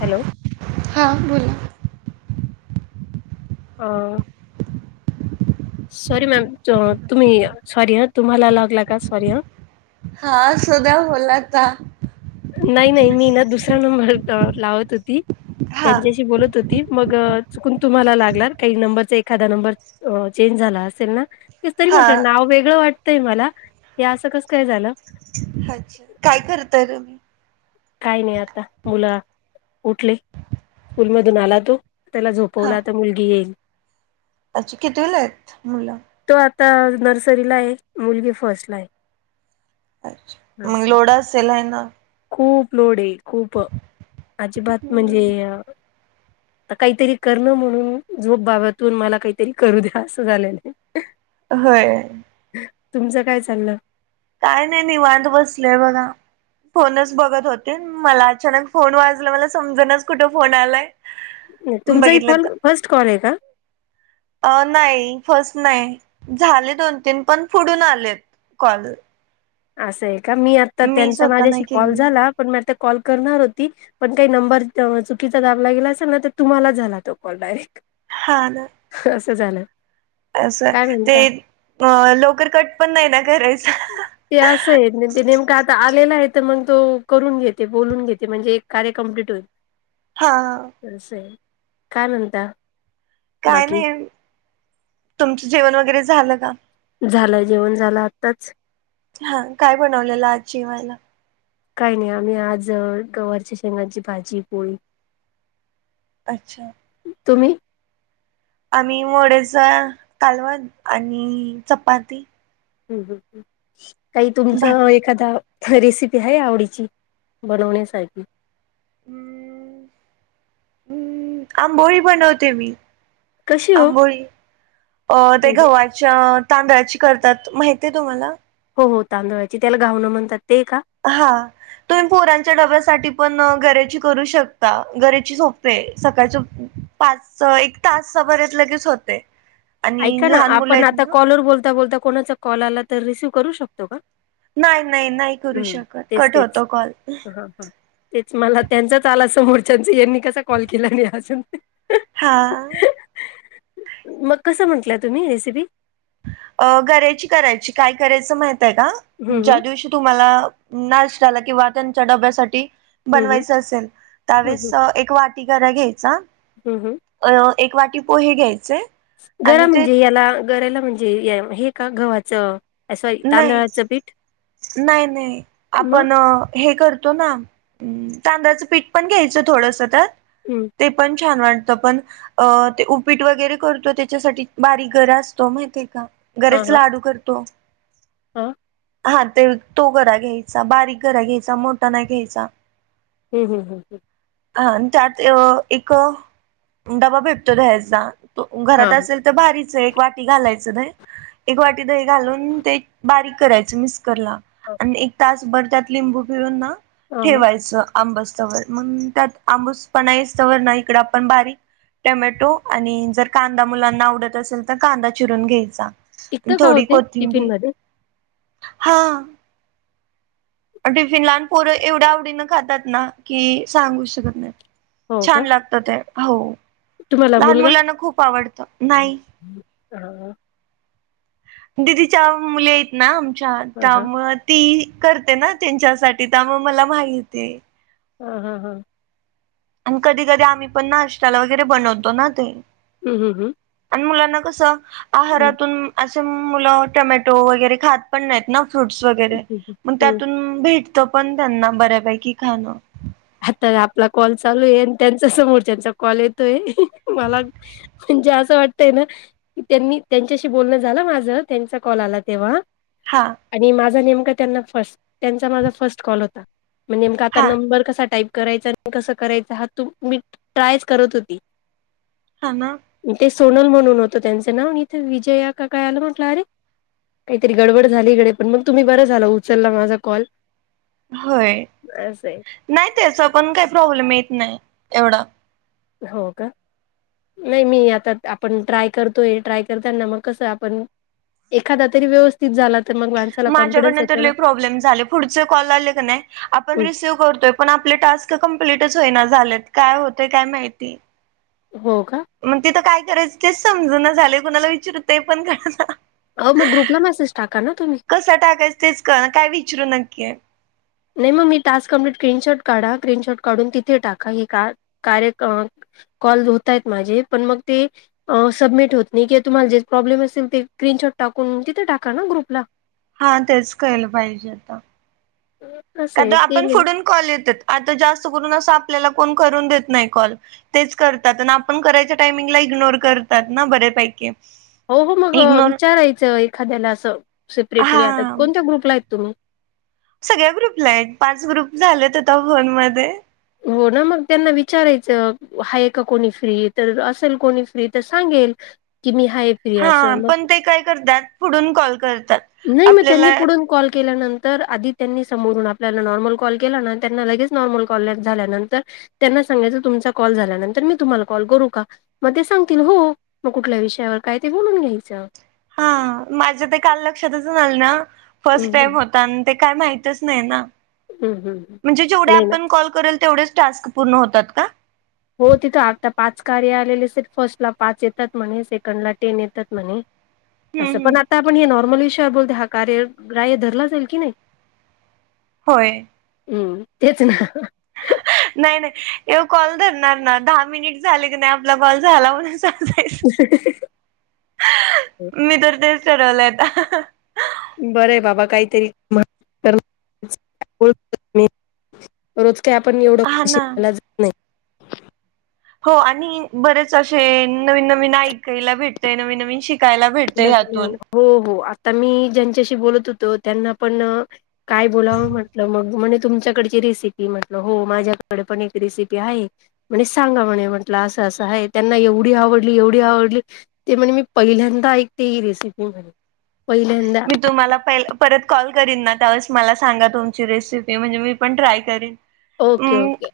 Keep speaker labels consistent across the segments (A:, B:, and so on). A: Hello,
B: हा बोला.
A: अ.., सॉरी मॅम तुम्ही सॉरी हा तुम्हाला लागला का? सॉरी हा.
B: हा असू द्या. बोला आता
A: नाही नाही मी ना, दुसरा नंबर लावत होती.
B: हा
A: त्यांच्याशी बोलत होत ती मग चुकून तुम्हाला लागला. काही नंबरचा एखादा नंबर अ चेंज झाला असेल ना, तेच तरी
B: हा
A: म्हटलं नाव वेगळं वाटतंय मला. हे असं कसं काय झालं.
B: अच्छा. काय करताय तुम्ही?
A: काय नाही आता मुला उठले. स्कूलमधून आला तो. त्याला झोपवला आता मुलगी येईल.
B: अछी कितवीला आहेत मुलं?
A: तो आता नर्सरीला आहे. मुलगी फर्स्ट ला आहे.
B: अच्छा. मग
A: असे
B: लोढ असेल आहे ना,
A: खूप लोड आहे खूप अजिबात म्हणजे आता काहीतरी करणं म्हणून झोप बाबा तून मला काहीतरी करू द्या. असं झालेलं आहे.
B: होय.
A: तुमचं काय चाललं?
B: काय नाही निवांत बसले आहे बघा. फोनच बघत होते. मला अचानक फोन वाजला. मला समजनाच कुठं फोन आलाय.
A: तुमचंय
B: बघितलं
A: फोन
B: तर
A: फर्स्ट कॉल आहे का?
B: अ नाही फर्स्ट नाही. झाले दोन तीन पण पुढून आलेत कॉल.
A: असं आहे का? मी आता
B: मी
A: त्यांचा
B: स्वतः नाही
A: माझ्याशी कॉल
B: केलेला
A: झाला. पण मी आता कॉल करणार होती. पण काही नंबर चुकीचा दाबला गेला असेल ना, तर तुम्हाला झाला तो कॉल डायरेक्ट.
B: हा न,
A: असं झालं.
B: असं
A: काय
B: ते
A: म्हणता?
B: अ लवकर कट पण नाही ना, करायचा.
A: ते असं आहे ते नेमकं आता आलेलं आहे तर मग तो करून घेते, बोलून घेते म्हणजे एक कार्य कमप्लीट होईल. [inaudible]
B: हा, हा
A: तस आहे, काय म्हणता?
B: काय
A: बाकी?
B: नाही? तुमचं जेवण वगैरे झालं का?
A: झालं जेवण झालं आत्ताच,
B: हा काय बनवलेलं आज जेवायला?
A: काही नाही आम्ही आज गवारच्या शेंगची, भाजी पोळी,
B: अच्छा!
A: तुम्ही,
B: आम्ही मोडेचा कालवण आणि चपाती
A: ह् काही
B: भात
A: तुमचं
B: वगैरे.
A: एखादा, रेसिपी आहे. आवडीची बनवण्यासारखी,
B: हम् हम्म आंबोळी बनवते मी,
A: कशी हो?
B: आंबोळी अ ते
A: म्हणजे
B: ग्हवाची तांदळाची करतात माहितीय तुम्हाला,
A: हो हो तांदुळाची त्याला घावणं म्हणतात ते का?
B: हा तुम्ही पोरांच्या डब्यासाठी पण गर्याची करू शकता, गर्याची सोपे आहे. सकाळच पाच एक तासा बरात लगेच होते. आणि
A: ऐका ना,
B: लहान मुलं
A: आपण
B: आहेत
A: आता
B: ना
A: कॉलर बोलता बोलता, कोणाचा कॉल आला तर रिसीव्ह करू शकतो. का?
B: नाही नाही नाही, करू शकत कट होतो कॉल,
A: हा हा तेच मला त्यांचाच आला समोरच्याचा यांनी कसा कॉल केला नाही अजून,
B: हा,
A: कस म्हटलं, तुम्ही रेसिपी
B: अ गर्याची करायची काय करायचं माहितय का?
A: हं,
B: ज्या
A: हं.
B: दिवशी तुम्हाला नाष्टाला किंवा त्यांच्या डब्यासाठी
A: हं, हं.
B: बनवायच असेल, त्यावेळेस एक वाट वाटी गरा घ्यायचा,
A: हम हं
B: अ एक वाटी पोहे घ्यायचे.
A: गर्याला
B: आणि ते
A: म्हणजे याला गराला म्हणजे हे का गव्हाचं अ, सॉरी
B: नाही
A: तांदळाचं पीठ
B: नाही नाही
A: मग
B: आपण हे करतो ना, हम तांदळाचं पीठ पण घ्यायचं थोडस त्यात,
A: हम्म
B: ते पण छान वाटतं पण, अ ते उपीट वगैरे करतो. त्याच्यासाठी बारीक घरं असतो माहितीय का? गर्याच लाडू करतो.
A: हा
B: हा ते तो घरा घ्यायचा. बारीक घरा घ्यायचा मोठा नाही घ्यायचा.
A: ह्ं ह्ं ह् ह्
B: हा त्यात एक डबा भेटतो दह्याचा, त घरात
A: हां
B: असेल तर भारीच एक वाटी घालायचं. दही एक वाटी दही घालून ते, बारीक करायच मिस्करला
A: हां
B: आणि एक तासभर त्यात लिंबू पिळून ना,
A: हां हां
B: ठेवायचं आंबसतवर मग त्यात आंबूस पण आहेसतवर ना इकड आपण बारीक टोमॅटो, आणि जर कांदा मुलांना आवडत असेल तर कांदा चिरून घ्यायचा.
A: टिकतं का हो
B: थोडी
A: ते
B: कोथिंबीर,
A: टिफिनमध्ये
B: हा! टिफिन लहान पोरं एवढ्या आवडीनं खातात ना, की सांगू शकत नाही
A: हो का
B: छान लाग- तर, ते हो.
A: तुम्हाला,
B: लहान
A: मुलगा-
B: मुलांना खूप आवडतं नाही दिदीच्या मुली आहेत ना, आमच्या
A: हां
B: त्या
A: हां
B: मग- ती, करते ना त्यानंच्यासाठी त्यामुळं मला माहितीये.
A: हां हां हां.
B: ''आणि कधी- कधी आम्ही पण नाश्ताला वगैरे बनवतो ना ते''
A: हं हं हं
B: आणि मुलांना कसं,
A: हं
B: आहारातून- मुलं, टोमॅटो वगैरे खातं पण नाहीत ना फ्रूट्स
A: हं
B: वगैरे,
A: हं
B: मग
A: हं
B: त्यातून भेट- तो पण त्यांना बऱ्यापैकी खाणं-
A: हा तर आपला कॉल चालू आहे, आणि त्यांचा समोरच्याचा कॉल येतोय मला- म्हणजे असं वाटतयं ना! की त्यांनी त्यांच्याशी बोलणं झालं माझं, त्यांचा कॉल आला तेव्हा.
B: हां
A: आणि माझा नेमका त्यांना फर्स्ट, त्यांचा माझा फर्स्ट कॉल होता. म नेमका आता
B: हा
A: नंबर कसा- टाईप करायच आणि कसं करायचं, हा तू मी ट्रायच करत होती.
B: हा ना
A: ते सोनलं म्हणून होतं त्यांचं नाव, इथे विजया का काय आलं म्हटलं अरे! ''काहीतरी गडबड झालीगडे, पण मग तुम्ही बरं झालं उचलला माझा कॉल, ''
B: होय, नाही त्याचा पण काही प्रॉब्लेम येत नाही एवढा,
A: हो का, नाही मी आता आपण ट्राय करतोय, ट्राय करताना मग कसं आपण, एखादा तरी व्यवस्थित झाला तर मग मा-
B: माझ्याकडनं तर लय प्रॉब्लेम झाले, पुढचे कॉल आले का नाही- ''आपण
A: हं.
B: रिसिव्ह करतोय पण आपले टास्क कंप्लीटच होईना, झालेत काय होते काय माहिती. ''
A: हो का,
B: ''मग तिथं काय करायचं तेच समजना झालय, कुणाला विचारु ते पण काय कळना, ''
A: अहो, मग ग्रुपला मेसेज टाका ना तुम्ही.
B: कसं टाकायच तेच कळना, काय विचरू नक्की?
A: ''नाही, मग मी टास्क कमप्लीट स्क्रीनशॉट काढा स्क्रीनशॉट काढून तिथे, टाका हे का कार्य- कॉल होत आहेत माझे, पण मग ते- ''अ सबमिट होत नाही, किंवा तुम्हाला जे प्रॉब्लेम असेल ते क्रीनशॉट टाकून तिथं टाका ना ग्रुपला, ''
B: हा, तेच केलं पाहिजे आता.
A: [unintelligible]
B: ''का तर
A: ते
B: आपण
A: मी
B: पुुढून कॉल येत्यात, आता जास्त करून असं आपल्याला कोण करून देत नाही कॉल, '' ''तेच करतात, आणि आपण करायच्या टायमिंगला इग्नोर करतात ना बऱ्यापैकी, ''
A: हो हो, मग विचारायचं एखाद्याला असं सेपरेटली आता,
B: हा
A: कोणत्या ग्रुपला आहेत तुम्ही?
B: ''सगळ्या ग्रुपलाय, पाच ग्रुप झालेत आता फोन मध्ये. ''
A: 'हो ना, मग त्यांना विचारायचं, आहे का कोणी फ्री? तर असेल कोणी फ्री तर सांगेल. '' कि मी हाय.
B: हा हा, पण ते काय करतात, पुढून कॉल करतात.
A: नाही मग, त्यांनी
B: आपल्याला
A: पुढून कॉल केल्यानंतर- तर आधी त्यांनी समोरून आपल्याला नॉर्मल कॉल केला ना, त्यांना लगेच नॉर्मल कॉल ले झाल्यानंतर त्यांना सांगायचं, तुमचा कॉल झाल्यानंतर मी तुम्हाला कॉल करू का? म ते सांगतील हो, मग कुठल्या विषयावर काय ते बोलून घ्यायचं.
B: हा माझ ते काल लक्षातच झालं ना फर्स्ट
A: हं
B: टाइम
A: हं
B: हो ता न ते काय माहितच नही ना,
A: हं हं. हं.
B: म्हणजे जेवढे
A: नाही ना
B: आपण कॉल करल तेवढेच टास्क पूर्ण होतात का?
A: हो तिथं आता पाच कार्य आलेले सेल, फर्स्टला पाच येतात म्हणे, सेकंडला टेन येतात म्हणे.
B: हम्म
A: असं
B: हम्म.
A: पण आता आपण हे नॉर्मल विषयावर बोलते, हा कार्य ग्राह्य धरला जाईल की नाही?
B: होय!
A: ऊं तेच ना.
B: नाही, नाही एव कॉल धरणार ना दहा मिनिट झाले क नाही आपला कॉल झाला म्हनु सं
A: [unintelligible]
B: मी तर तेच ठरवलंय अता.
A: बरंय बाबा काहीतरी [unintelligible] रोज काय आपण एवढं
B: हा
A: [unintelligible]
B: ना
A: जात नाही.
B: हो आणि बरेच असे नवीन-नवीन आयकयला भेटतय, नवीन-नवीन शिकायला भेटतय ह्यातून
A: हो हो आता मी ज्यांच्याशी बोलत होतो त्यांना पण काय बोलावं म्हटलं मग, म्हने तुमच्याकडची रेसिपी म्हटलं हो माझ्याकडे पण एक रेसिपी आहे. म्हणे सांगा म्हणे म्हटलं असं असं आहे, त्यांना एवढी आवडली, एवढी आवडली. ते म्हणे मी पहिल्यांदा ऐकते ही रेसिपी म्हणे. पहिल्यांदा
B: मी तुम्हाला पहि परत कॉल करीन ना त्यावेळेस मला सांगा तुमची रेसिपी, म्हणजे मी पण ट्राय करी
A: ओके, ओके.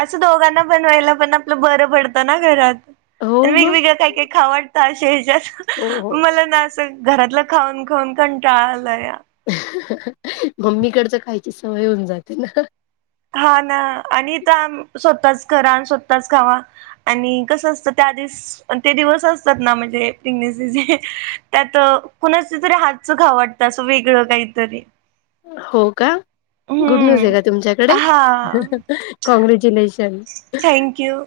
B: असं दोघांना बनवायला पण आपलं बरं पडतं ना घरात,
A: हो
B: आणि
A: मग
B: वेगवेगळं काही काही खावा त अशे
A: हो
B: येच्यात
A: हो
B: मला ना असं घरातलं खाऊन, खाऊन कंटाळा आलाया.
A: मम्मीकडच खायची सवय होऊन जाते ना.
B: हो ना आण इथं आम सोताच करा, आणि सोताच खावा. आणि कसं असतं त्या दिस पन ते दिवस असतात ना म्हणजे प्रेगन्सी चे, त्यात कुणाच्यां तरी हातच खाऊ वाट त आस वेगळ कायतरी.
A: हो का. गुड न्यूज हे
B: हम्म
A: का तुमच्याकडे,
B: हा.
A: कॉँग्रेच्युलेशन.
B: किंव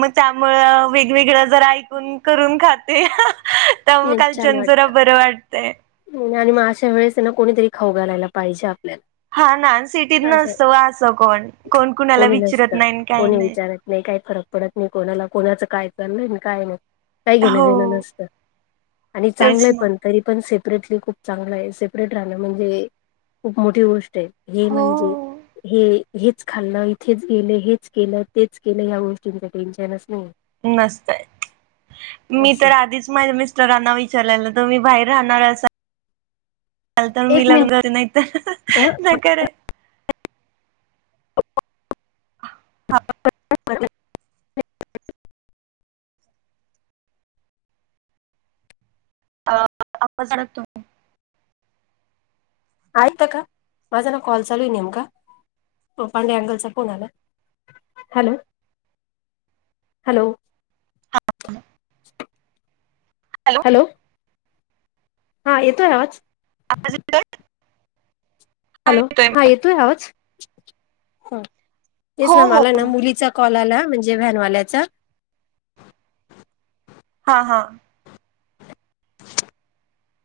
B: म त्यामुळ वेगवेगळं जरा ऐकून करून खाते. त मग
A: नाही
B: काल
A: छान
B: च्यान जरा
A: वाटतं
B: बरं वाटतय.
A: आणि म अशा वेळेस हे ना कोणीतरी खाऊ घालायला पाहिजे आपल्याला.
B: हा ना सिटीत
A: अशा
B: नसतं व असं कोण, कोण कुणाला विचरत नाही न काही नाही.
A: नही काही फरक पडत नाही कोणाला, कोणाचं काय चाललं न काय नाही. काही घेण देण
B: हो
A: नसत, आणि
B: तेच
A: चांगलं
B: ना.
A: पण तरी पण सेप रेटली खूप चांगल आहे, सेपरेट राहणं म्हणजे खूप मोठी गो ष्ट हे
B: हो
A: म्हणजे हे! हेच खाल्लं इथेच गेले हेच केलं तेच केलं ह्यां गोष्टींच टेन्शनच नहीये.
B: नसतय मी
A: असं
B: तर आधीच माज्या मिस स्टरांना विचारलेल, तुम्ही बाहेर राहणार असा ल तर मी
A: एक
B: लग्न करेन नाहीत नाहीं
A: मिनिट
B: करे
A: [inaudible] [inaudible]
B: [inaudible]
A: ऐकता का का माझा ना कॉल चालू आहे? नेमका पांढरे अंगलचा फोन आलाय. Hello, hello. [inaudible]
B: हॅलो.
A: हा येतोय आवाज.
B: [inaudible]
A: हॅलो हा येतोय आवाज,
B: हो
A: तेच ना
B: हो.
A: मला ना मुलीचा कॉला आला म्हणजे व्हॅनवाल्याचा.
B: हा, हा.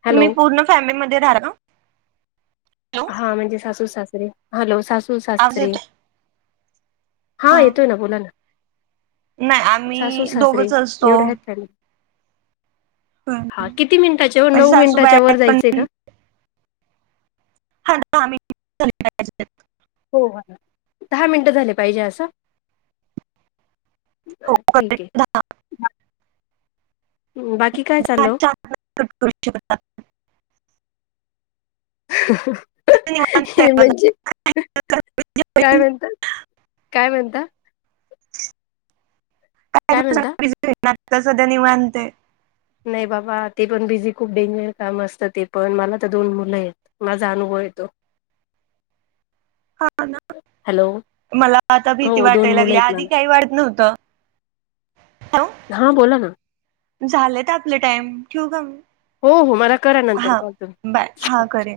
A: हॅलो
B: तुम्ही पूर्ण फॅमिलीमध्ये राह ना हॅलो?
A: हा म्हणजे सासू, सासरे हॅलो सासू,
B: आवाज
A: सासरे.
B: येतोय?
A: हा येतोय ना बोला ना.
B: नाही
A: सासू
B: आम्ही
A: सासरे
B: दोघच असतो.
A: एवढ्या आहेत फॅमिली
B: म्हणजे
A: हा किती मिनिटाच्या ओ नऊ
B: सासूबाई
A: मिनिटाच्या वर
B: आहेत पण
A: जायचंय का?
B: [inaudible]
A: हो दहा मिनटं झाले पाहिजे असं.
B: हो
A: ठीक आहे
B: करेक्ट दहा
A: बाकी काय चालव ओ?
B: [inaudible]
A: [inaudible]
B: आता निवांत आहे
A: हे
B: बघा.
A: म्हणजे काय
B: काही
A: म्हणता, काय म्हणता? काय म्हणता
B: आता सध्या निवांत आहे.
A: नाही बाबा ते पण बिझी खूप डेंजर काम असतं, ते पण मला तर दोन मुलं आहेत. माझा अनुभव आहे तो.
B: हा ना.
A: हॅलो.
B: मला आता
A: हो
B: भीती
A: दोन
B: वाटायला
A: मुलं
B: लागली,
A: आहेत
B: आधी
A: मला
B: काही वाटत नव्हतं. हॅलो
A: हा बोला ना.
B: झालेत आपले टाइम ठेव का म?
A: हो हो मला करा नंतर कॉल
B: बाय हा करेन.
A: तुम्ही.